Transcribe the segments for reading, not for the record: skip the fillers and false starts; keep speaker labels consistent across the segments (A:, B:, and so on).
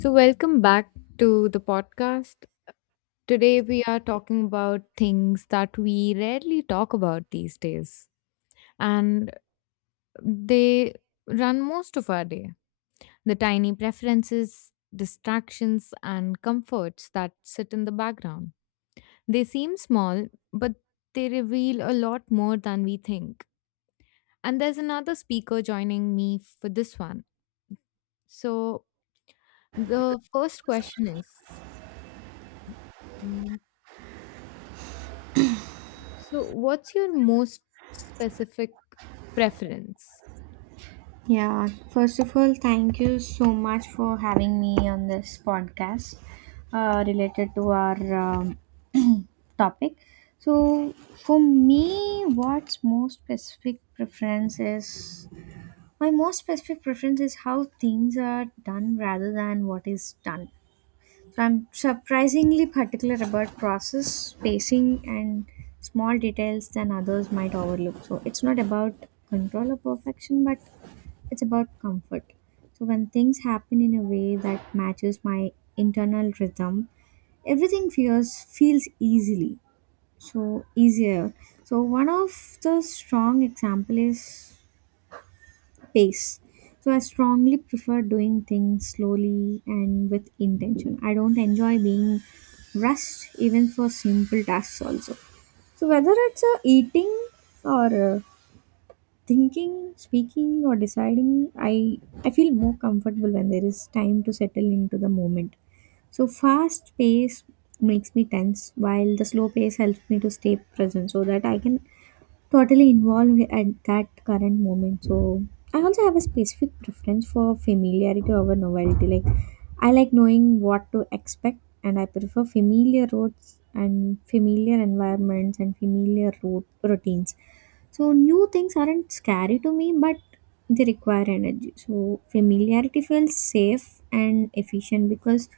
A: So, welcome
B: and my
A: back
B: teams
A: to the
B: small, but
A: podcast.
B: they revealed a
A: Today, we are talking about things that we rarely talk about these days, and they run most of our day. The tiny preferences,
B: lot
A: distractions, and
B: more
A: comforts that sit in the
B: than you
A: background. They seem small, but they reveal a lot more than we think.
B: think.
A: And there's another speaker joining me for this one. So, the first question is. mm, So, what's your most specific preference?
B: Yeah, first of all, thank you so much for having me on this podcast related to our topic. So, for me, what's most specific preference is my most specific preference is how things are done rather than what is done. I'm surprisingly particular about process, spacing, and small details than others might overlook. So it's not about control or perfection, but it's about comfort. So when things happen in a way that matches my internal rhythm, everything feels feels easily so easier. So one of the strong example is pace. So I strongly prefer doing things slowly and with intention. I don't enjoy being rushed even for simple tasks also. So whether it's eating or thinking, speaking or deciding, I feel more comfortable when there is time to settle into the moment. So fast pace makes me tense while the slow pace helps me to stay present so that I can totally involved at that current moment. So I also have a specific preference for familiarity over novelty. Like I like knowing what to expect and I prefer familiar roads and familiar environments and familiar route routines. So new things aren't scary to me but they require energy. So familiarity feels safe and efficient because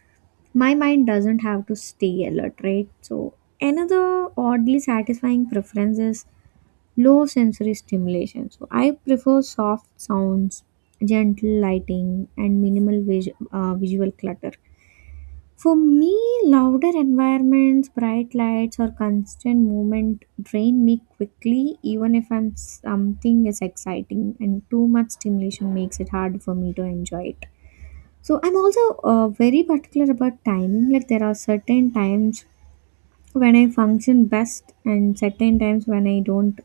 B: my mind doesn't have to stay alert, right? So another oddly satisfying preference is low sensory stimulation. So I prefer soft sounds, gentle lighting, and minimal visual clutter. For me, louder environments, bright lights, or constant movement drain me quickly, even if I'm something is exciting, and too much stimulation makes it hard for me to enjoy it. So I'm also very particular about timing. Like there are certain times when I function best, and certain times when I don't.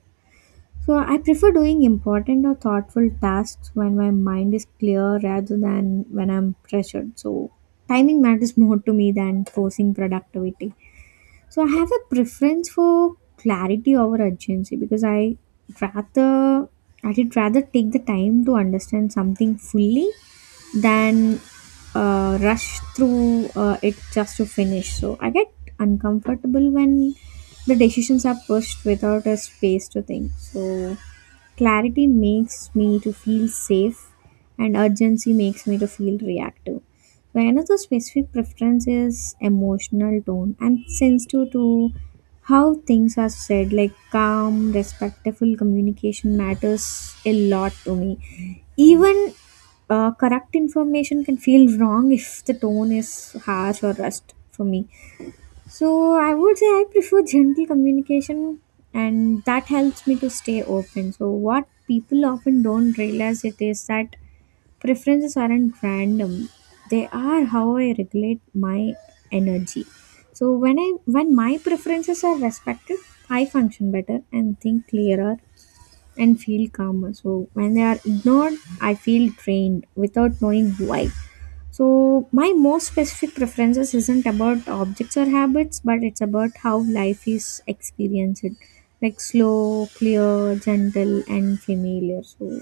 B: So I prefer doing important or thoughtful tasks when my mind is clear rather than when I'm pressured. So timing matters more to me than forcing productivity. So I have a preference for clarity over urgency because I rather I did rather take the time to understand something fully than rush through it just to finish. So I get uncomfortable when the decisions are pushed without a space to think. So clarity makes me to feel safe and urgency makes me to feel reactive. So, another specific preference is emotional tone. I'm sensitive to how things are said, like calm, respectful communication matters a lot to me. Even correct information can feel wrong if the tone is harsh or rushed for me. So I would say I prefer gentle communication and that helps me to stay open. So what people often don't realize it is that preferences aren't random. They are how I regulate my energy. So when my preferences are respected, I function better and think clearer and feel calmer. So when they are ignored, I feel drained without knowing why. So, my most specific preferences isn't about objects or habits, but it's about how life is experienced, like slow, clear, gentle, and familiar. So,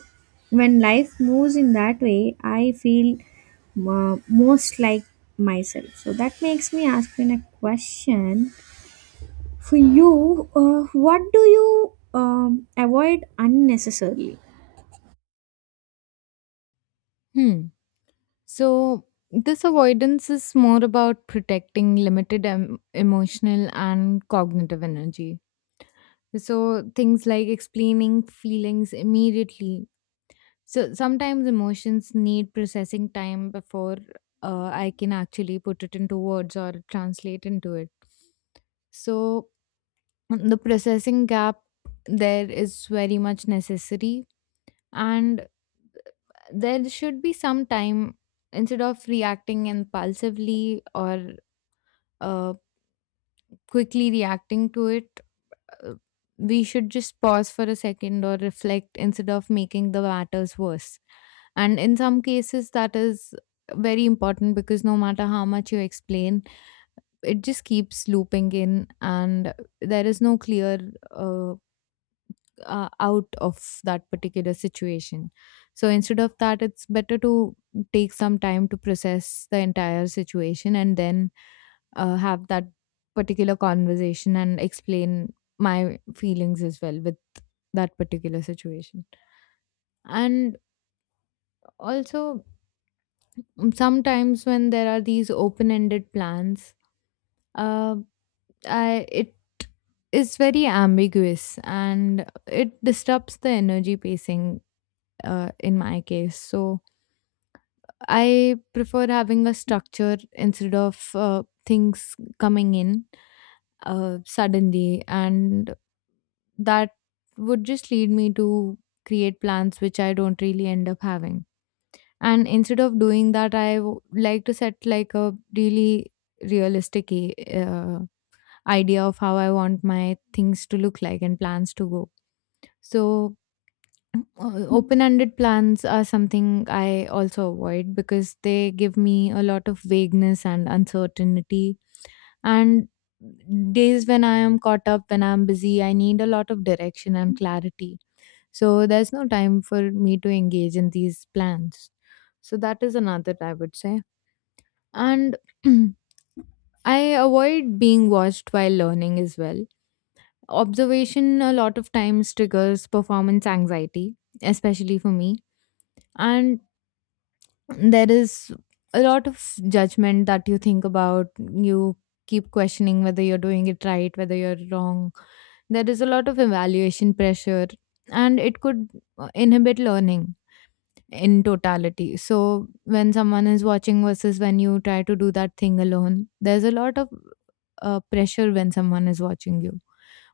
B: when life moves in that way, I feel most like myself. So, that makes me asking a question for you, what do you avoid unnecessarily?
A: Hmm. So, this avoidance is more about protecting limited emotional and cognitive energy. So, things like explaining feelings immediately. So sometimes emotions need processing time before I can actually put it into words or translate into it. So the processing gap there is very much necessary, and there should be some time instead of reacting impulsively or uh, quickly reacting to it. uh, We should just pause for a second or reflect instead of making the matters worse. And in some cases, that is very important because no matter how much you explain, it just keeps looping in, and there is no clear uh, out of that particular situation. So instead of that, it's better to take some time to process the entire situation and then have that particular conversation and explain my feelings as well with that particular situation. And also, sometimes when there are these open-ended plans uh, it is very ambiguous and it disrupts the energy pacing in my case, so I prefer having a structure instead of things coming in suddenly, and that would just lead me to create plans which I don't really end up having. And instead of doing that, I like to set like a really realistic uh, idea of how I want my things to look like and plans to go. So, open ended plans are something I also avoid because they give me a lot of vagueness and uncertainty. And days when I am caught up, when I'm busy, I need a lot of direction and clarity. So, there's no time for me to engage in these plans. So, that is another, I would say. And I avoid being watched while learning as well. Observation a lot of times triggers performance anxiety, especially for me. And there is a lot of judgment that you think about. You keep questioning whether you're doing it right, whether you're wrong. There is a lot of evaluation pressure, and it could inhibit learning in totality. So when someone is watching versus when you try to do that thing alone, there's a lot of pressure when someone is watching you.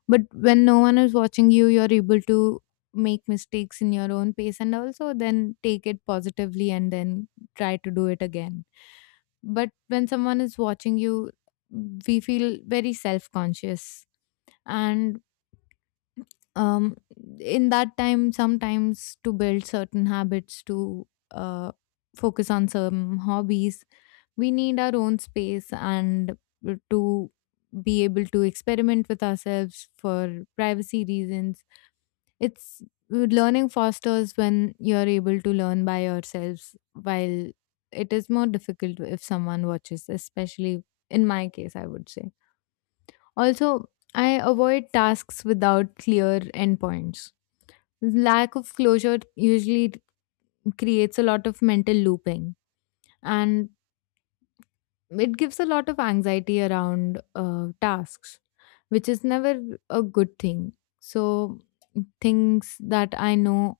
A: But when no one is watching you, you're able to make mistakes in your own pace and also then take it positively and then try to do it again. But when someone is watching you, we feel very self conscious. And um in that time, sometimes to build certain habits, to focus on some hobbies, we need our own space and to be able to experiment with ourselves for privacy reasons. It's learning fosters when you're able to learn by yourselves, while it is more difficult if someone watches, especially in my case, I would say. Also, I avoid tasks without clear endpoints. Lack of closure usually creates a lot of mental looping, and it gives a lot of anxiety around tasks, which is never a good thing. So things that I know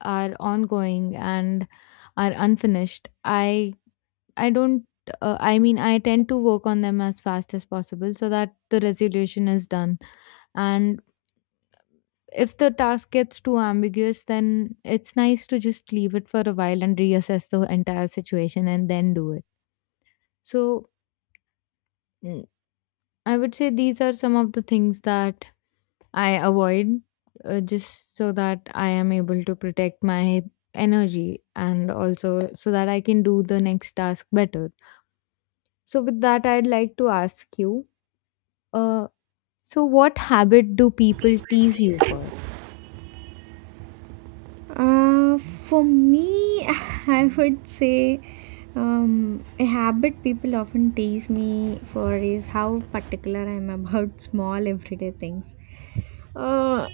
A: are ongoing and are unfinished, I don't I mean I tend to work on them as fast as possible so that the resolution is done. And if the task gets too ambiguous, then it's nice to just leave it for a while and reassess the entire situation and then do it. So, mm, I would say these are some of the things that I avoid just so that I am able to protect my energy and also so that I can do the next task better. So, with that, I'd like to ask you uh, so, what habit do people tease you for?
B: For me, I would say a habit people often tease me for is how particular I am about small everyday things. Uh,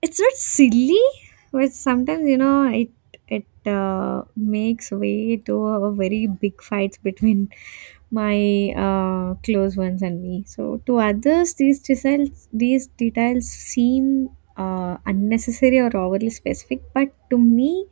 B: it's not silly, but sometimes you know it uh, makes way to a very big fights between my close ones and me. So to others, these details seem unnecessary or overly specific, but to me,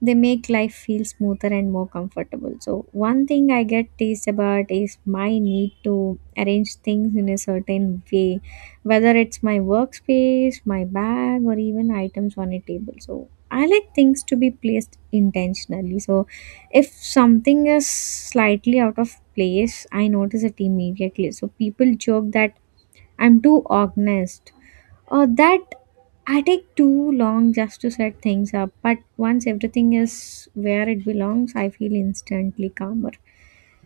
B: they make life feel smoother and more comfortable. So, one thing I get teased about is my need to arrange things in a certain way, whether it's my workspace, my bag, or even items on a table. So I like things to be placed intentionally. So if something is slightly out of place, I notice it immediately. So people joke that I'm too organized or that I take too long just to set things up. But once everything is where it belongs, I feel instantly calmer.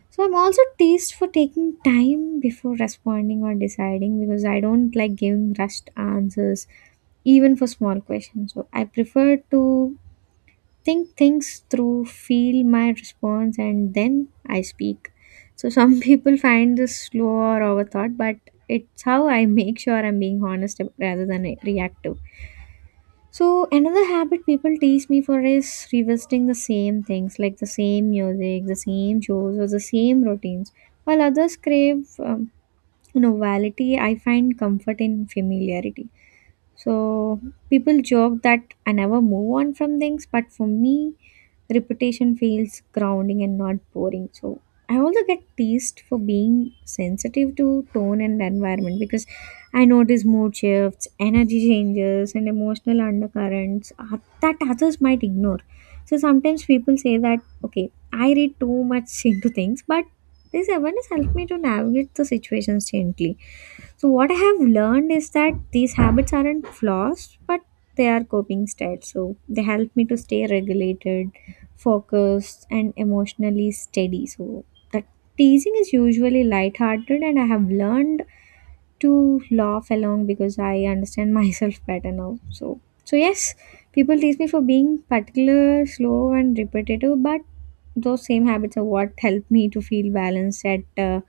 B: So I'm also teased for taking time before responding or deciding because I don't like giving rushed answers, even for small questions. So I prefer to think things through, feel my response, and then I speak. So some people find this slow or overthought, but it's how I make sure I'm being honest rather than reactive. So another habit people tease me for is revisiting the same things like the same music, the same shows, or the same routines. While others crave novelty, I find comfort in familiarity. So people joke that I never move on from things, but for me, repetition feels grounding and not boring. So I also get teased for being sensitive to tone and environment because I notice mood shifts, energy changes, and emotional undercurrents that others might ignore. So sometimes people say that, okay, I read too much into things, but this awareness helped me to navigate the situations gently. So, what I have learned is that these habits aren't flaws, but they are coping styles. So, they help me to stay regulated, focused, and emotionally steady. So, the teasing is usually lighthearted, and I have learned to laugh along because I understand myself better now. So, so yes, people tease me for being particular, slow, and repetitive, but those same habits are what help me to feel balanced at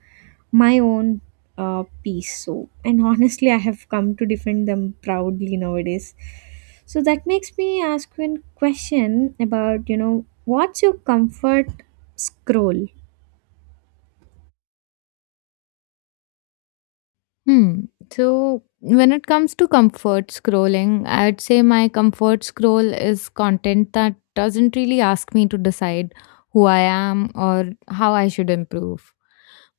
B: my own piece. So and honestly I have come to defend them proudly nowadays. So that makes me ask you a question about, you know, what's your comfort scroll?
A: Hmm. So when it comes to comfort scrolling, I'd say my comfort scroll is content that doesn't really ask me to decide who I am or how I should improve.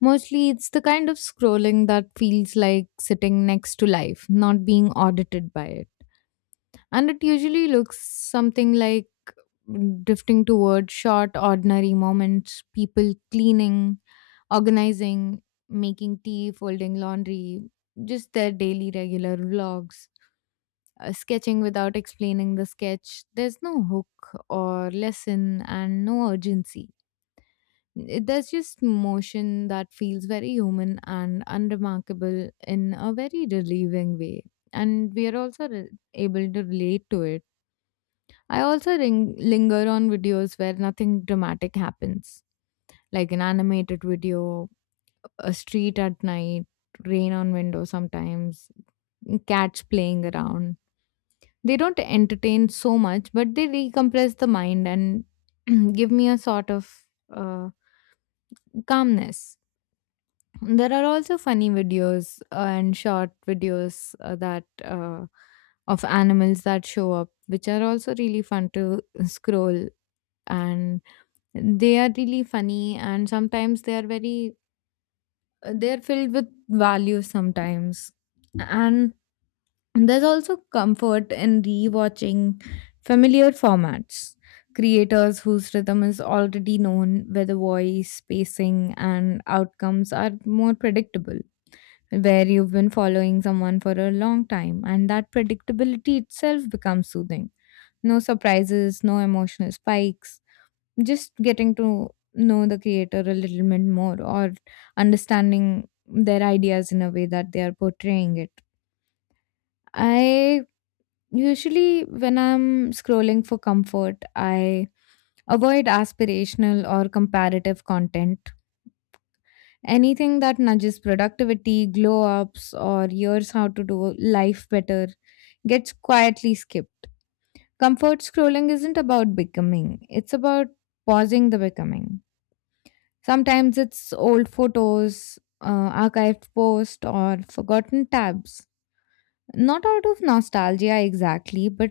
A: Mostly it's the kind of scrolling that feels like sitting next to life, not being audited by it. And it usually looks something like drifting towards short, ordinary moments, people cleaning, organizing, making tea, folding laundry, just their daily regular vlogs, sketching without explaining the sketch. There's no hook or lesson and no urgency. There's just motion that feels very human and unremarkable in a very relieving way. And we are also able to relate to it. I also linger on videos where nothing dramatic happens, like an animated video, a street at night, rain on windows sometimes, cats playing around. They don't entertain so much, but they decompress the mind and give me a sort of uh, calmness. There are also funny videos and short videos that of animals that show up, which are also really fun to scroll, and they are really funny, and sometimes they are very they're filled with values sometimes. And there's also comfort in rewatching familiar formats, creators whose rhythm is already known, where the voice pacing and outcomes are more predictable, where you've been following someone for a long time and that predictability itself becomes soothing. No surprises, no emotional spikes, just getting to know the creator a little bit more or understanding their ideas in a way that they are portraying it. I when I'm scrolling for comfort, I avoid aspirational or comparative content. Anything that nudges productivity, glow ups, or years how to do life better gets quietly skipped. Comfort scrolling isn't about becoming, it's about pausing the becoming. Sometimes it's old photos, archived posts, or forgotten tabs. Not out of nostalgia exactly, but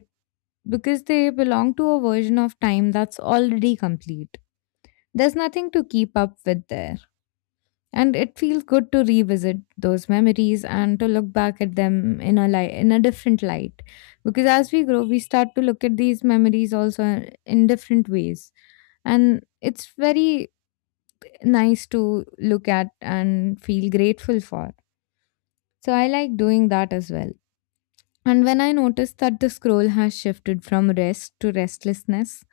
A: because they belong to a version of time that's already complete. There's nothing to keep up with there. And it feels good to revisit those memories and to look back at them in a light, in a different light. Because as we grow, we start to look at these memories also in different ways. And it's very nice to look at and feel grateful for. So I like doing that as well. And when I notice that the scroll has shifted from rest to restlessness,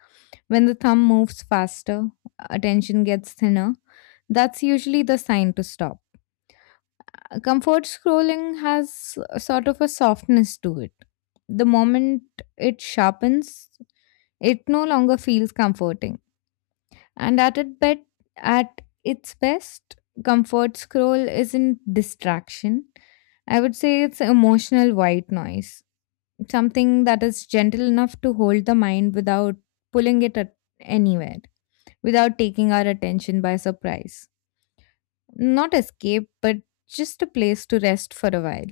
A: when the thumb moves faster, attention gets thinner, that's usually the sign to stop. Comfort scrolling has a sort of a softness to it. The moment it sharpens, it no longer feels comforting. And at it bet at its best, comfort scroll isn't distraction. I would say it's emotional white noise, something that is gentle enough to hold the mind without pulling it at anywhere, without taking our attention by surprise. Not escape, but just a place to rest for a while.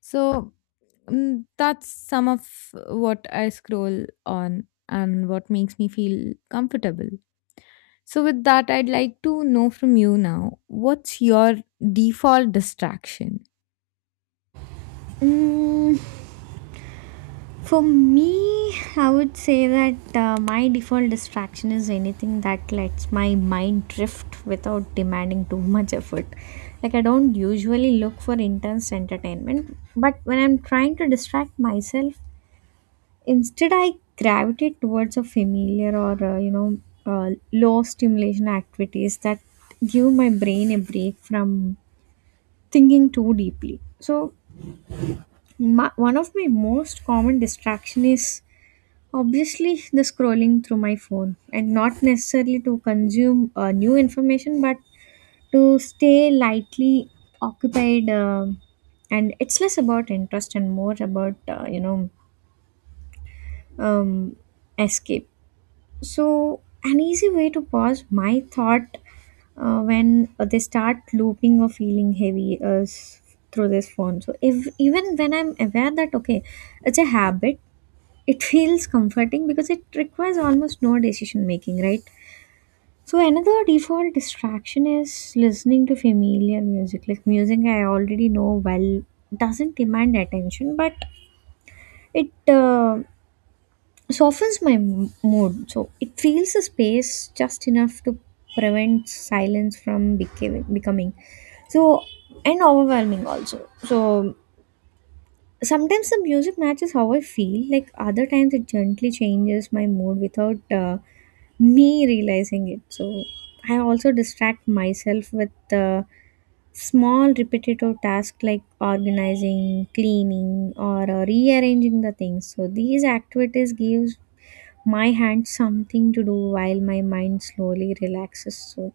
A: So that's some of what I scroll on and what makes me feel comfortable. So, with that, I'd like to know from you now, what's your default distraction?
B: Mm, for me I would say that my default distraction is anything that lets my mind drift without demanding too much effort. Like I don't usually look for intense entertainment but when I'm trying to distract myself, instead, I gravitate towards a familiar, or, low stimulation activities that give my brain a break from thinking too deeply. So, one of my most common distraction is obviously the scrolling through my phone and not necessarily to consume new information but to stay lightly occupied, and it's less about interest and more about, um, escape. So, an easy way to pause my thought when they start looping or feeling heavy, through this phone. So, if even when I'm aware that okay, it's a habit, it feels comforting because it requires almost no decision making, right? So, another default distraction is listening to familiar music, like music I already know well doesn't demand attention, but it softens my mood. So it fills the space just enough to prevent silence from becoming so and overwhelming also. So sometimes the music matches how I feel. Like other times it gently changes my mood without me realizing it. So I also distract myself with small repetitive tasks like organizing, cleaning, or rearranging the things. So these activities gives my hands something to do while my mind slowly relaxes, so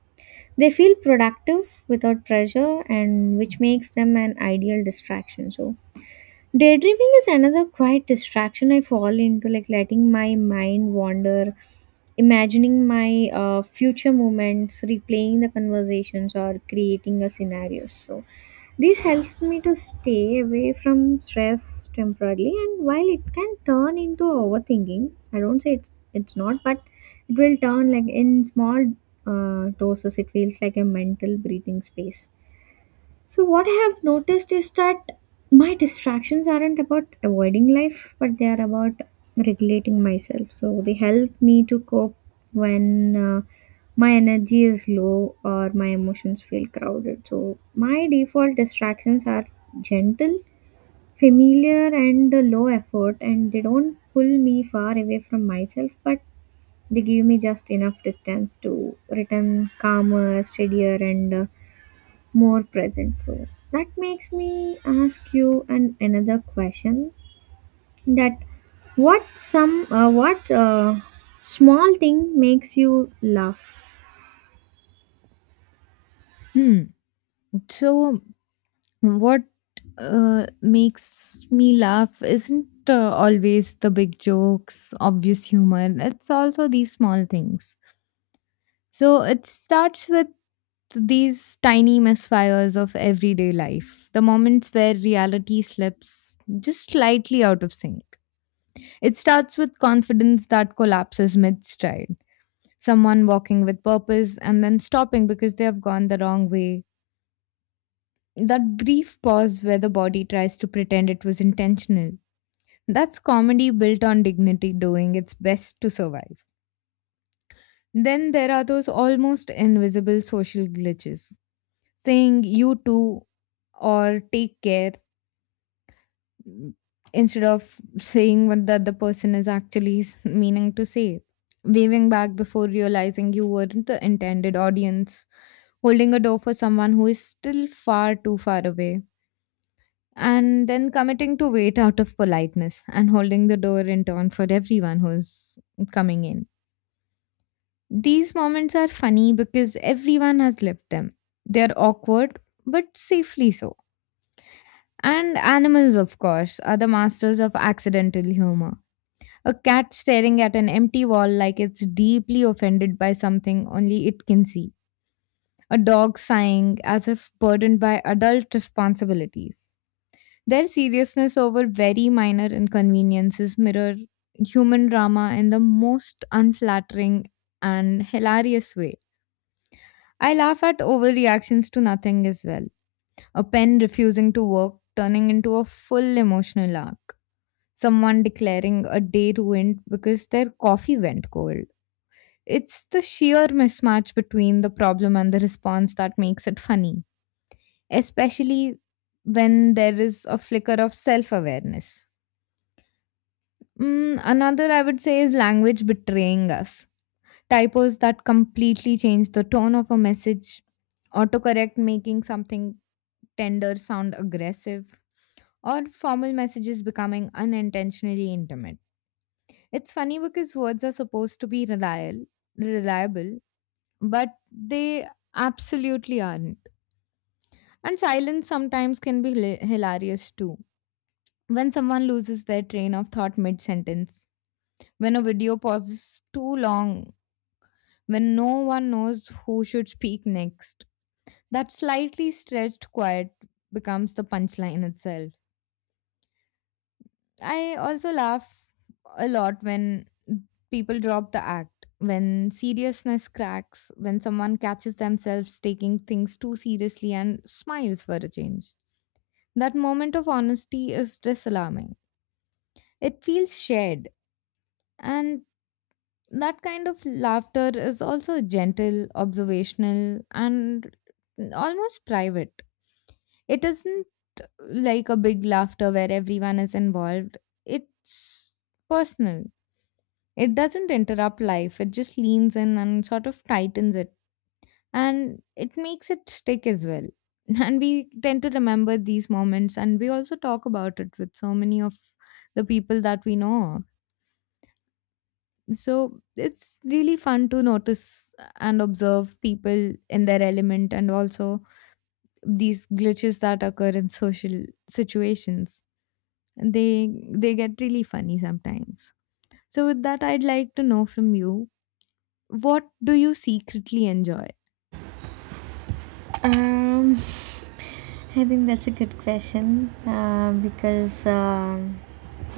B: they feel productive without pressure and which makes them an ideal distraction. So daydreaming is another quiet distraction I fall into, like letting my mind wander, imagining my future moments, replaying the conversations, or creating a scenario. So, this helps me to stay away from stress temporarily. And while it can turn into overthinking, I don't say it's not, but it will turn like in small doses. It feels like a mental breathing space. So, what I have noticed is that my distractions aren't about avoiding life, but they are about regulating myself. So, they help me to cope when uh, my energy is low or my emotions feel crowded. So, my default distractions are gentle, familiar, and low effort, and they don't pull me far away from myself, but they give me just enough distance to return calmer, steadier, and more present. So that makes me ask you an another question, that what some what small thing makes you laugh?
A: Hmm. So, what makes me laugh isn't always the big jokes, obvious humor, it's also these small things. So, it starts with these tiny misfires of everyday life, the moments where reality slips just slightly out of sync. It starts with confidence that collapses mid stride, someone walking with purpose and then stopping because they have gone the wrong way. That brief pause where the body tries to pretend it was intentional. That's comedy built on dignity doing its best to survive. Then there are those almost invisible social glitches, saying you too or take care instead of saying what the other person is actually meaning to say. Waving back before realizing you weren't the intended audience. Holding a door for someone who is still far too far away. And then committing to wait out of politeness and holding the door in turn for everyone who's coming in. These moments are funny because everyone has lived them. They're awkward, but safely so. And animals, of course, are the masters of accidental humor. A cat staring at an empty wall like it's deeply offended by something only it can see. A dog sighing as if burdened by adult responsibilities. Their seriousness over very minor inconveniences mirror human drama in the most unflattering and hilarious way. I laugh at overreactions to nothing as well. A pen refusing to work turning into a full emotional arc. Someone declaring a day ruined because their coffee went cold. It's the sheer mismatch between the problem and the response that makes it funny, especially when there is a flicker of self awareness. Another, I would say, is language betraying us. Typos that completely change the tone of a message, autocorrect making something tender sound aggressive, or formal messages becoming unintentionally intimate. It's funny because words are supposed to be reliable, but they absolutely aren't. And silence sometimes can be hilarious too. When someone loses their train of thought mid sentence, when a video pauses too long, when no one knows who should speak next, that slightly stretched quiet becomes the punchline itself. I also laugh a lot when people drop the act, when seriousness cracks, when someone catches themselves taking things too seriously and smiles for a change. That moment of honesty is disarming. It feels shared, and that kind of laughter is also gentle, observational, and almost private. It isn't like a big laughter where everyone is involved, it's personal. It doesn't interrupt life, it just leans in and sort of tightens it, and it makes it stick as well. And we tend to remember these moments, and we also talk about it with so many of the people that we know. So it's really fun to notice and observe people in their element, and also these glitches that occur in social situations, they get really funny sometimes. So with that, I'd like to know from you, what do you secretly enjoy?
B: Um, I think that's a good question because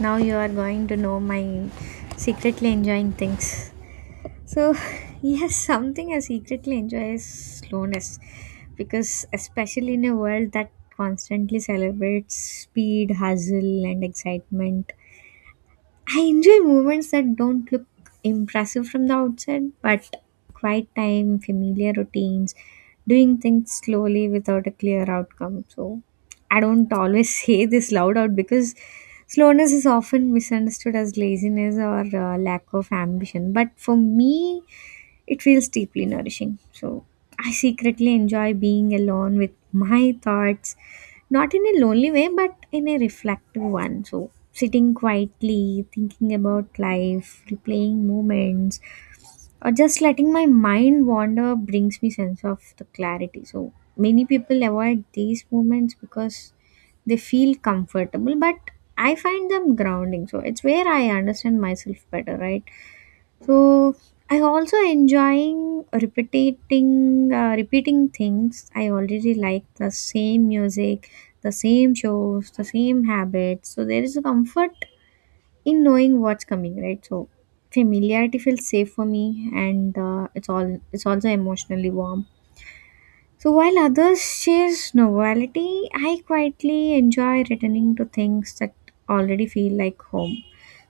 B: now you are going to know my secretly enjoying things. So, yes, something I secretly enjoy is slowness because, especially in a world that constantly celebrates speed, hustle, and excitement, I enjoy moments that don't look impressive from the outside, but quiet time, familiar routines, doing things slowly without a clear outcome. So, I don't always say this loud out because slowness is often misunderstood as laziness or lack of ambition. But for me, it feels deeply nourishing. So I secretly enjoy being alone with my thoughts, not in a lonely way, but in a reflective one. So sitting quietly, thinking about life, replaying moments, or just letting my mind wander brings me sense of the clarity. So many people avoid these moments because they feel comfortable, but I find them grounding. So it's where I understand myself better, right? So I also enjoying repeating things. I already like the same music, the same shows, the same habits. So there is a comfort in knowing what's coming, right? So familiarity feels safe for me, and it's also emotionally warm. So while others chase novelty, I quietly enjoy returning to things that already feel like home.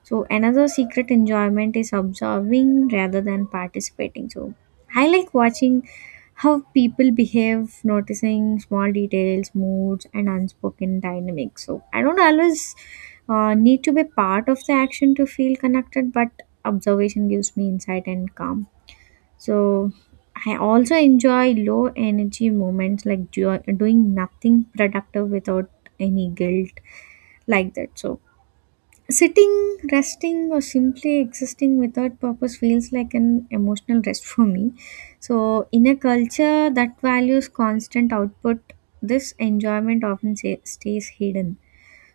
B: So another secret enjoyment is observing rather than participating. So I like watching how people behave, noticing small details, moods, and unspoken dynamics. So I don't always need to be part of the action to feel connected, but observation gives me insight and calm. So I also enjoy low energy moments like doing nothing productive without any guilt like that. So sitting, resting, or simply existing without purpose feels like an emotional rest for me. So in a culture that values constant output, this enjoyment often stays hidden.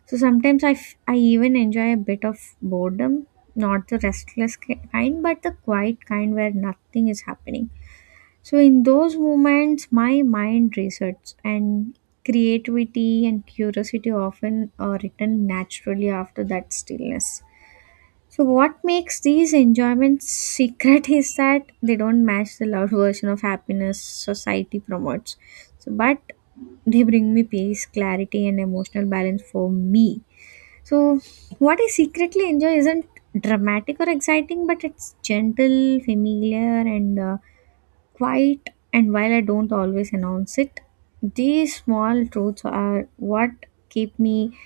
B: So sometimes I even enjoy a bit of boredom, not the restless kind, but the quiet kind where nothing is happening. So in those moments, my mind resets and creativity and curiosity often return naturally after that stillness. So what makes these enjoyments secret is that they don't match the loud version of happiness society promotes. So but they bring me peace, clarity and emotional balance for me. So what I secretly enjoy isn't dramatic or exciting, but it's gentle, familiar and quite, and while I don't always announce it, these small truths are what keep me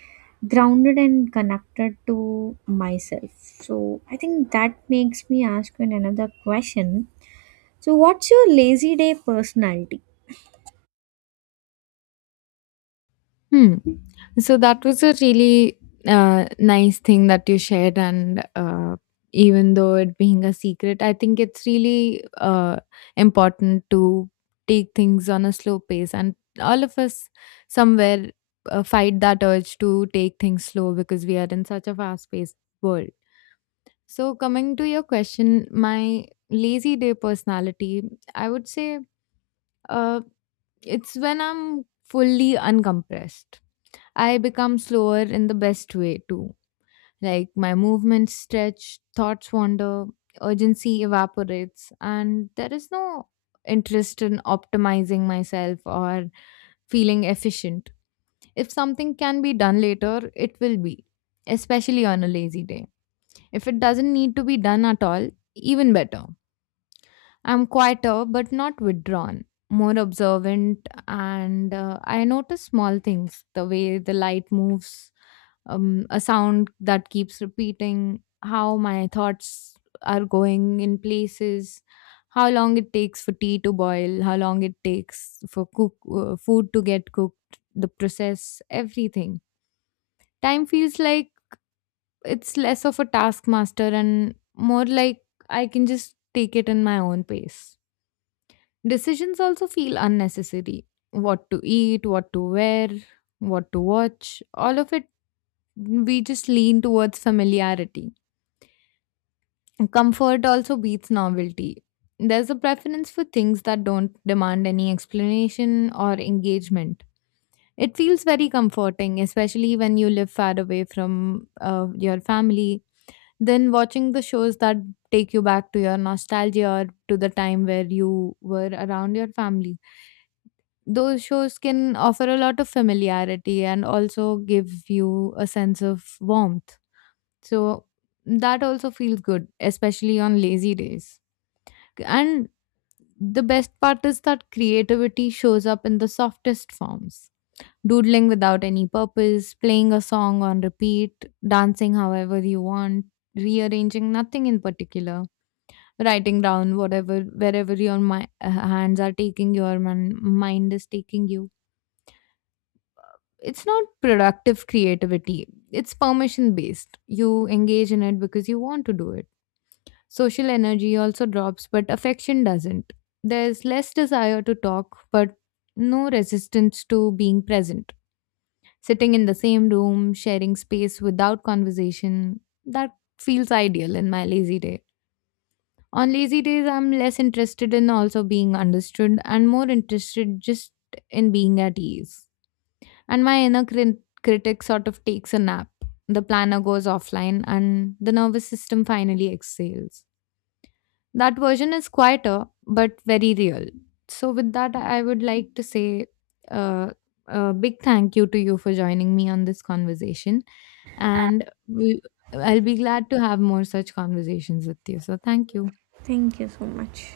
B: grounded and connected to myself. So I think that makes me ask you another question. So, what's your lazy day personality?
A: Hmm. So that was a really nice thing that you shared, and even though it being a secret, I think it's really important to take things on a slow pace, and all of us somewhere fight that urge to take things slow because we are in such a fast-paced world. So coming to your question, my lazy day personality, I would say uh, it's when I'm fully uncompressed I become slower in the best way too. Like my movements stretch, thoughts wander, urgency evaporates, and there is no interest in optimizing myself or feeling efficient. If something can be done later, it will be, especially on a lazy day. If it doesn't need to be done at all, even better. I'm quieter but not withdrawn, more observant, and I notice small things, the way the light moves, a sound that keeps repeating, how my thoughts are going in places, how long it takes for tea to boil, how long it takes for food to get cooked, the process, everything. Time feels like it's less of a taskmaster and more like I can just take it in my own pace. Decisions also feel unnecessary. What to eat, what to wear, what to watch, all of it, we just lean towards familiarity. Comfort also beats novelty. There's a preference for things that don't demand any explanation or engagement. It feels very comforting, especially when you live far away from your family. Then watching the shows that take you back to your nostalgia or to the time where you were around your family, those shows can offer a lot of familiarity and also give you a sense of warmth. So that also feels good, especially on lazy days. And the best part is that creativity shows up in the softest forms. Doodling without any purpose, playing a song on repeat, dancing however you want, rearranging nothing in particular, writing down whatever, wherever your hands are taking you, or mind is taking you. It's not productive creativity, it's permission based. You engage in it because you want to do it. Social energy also drops, but affection doesn't. There's less desire to talk, but no resistance to being present. Sitting in the same room, sharing space without conversation, that feels ideal in my lazy day. On lazy days I'm less interested in also being understood and more interested just in being at ease. And my inner critic sort of takes a nap. The planner goes offline and the nervous system finally exhales. That version is quieter but very real. So, with that, I would like to say uh, a big thank you to you for joining me on this conversation. And we, I'll be glad to have more such conversations with you. So, thank you.
B: Thank you so much.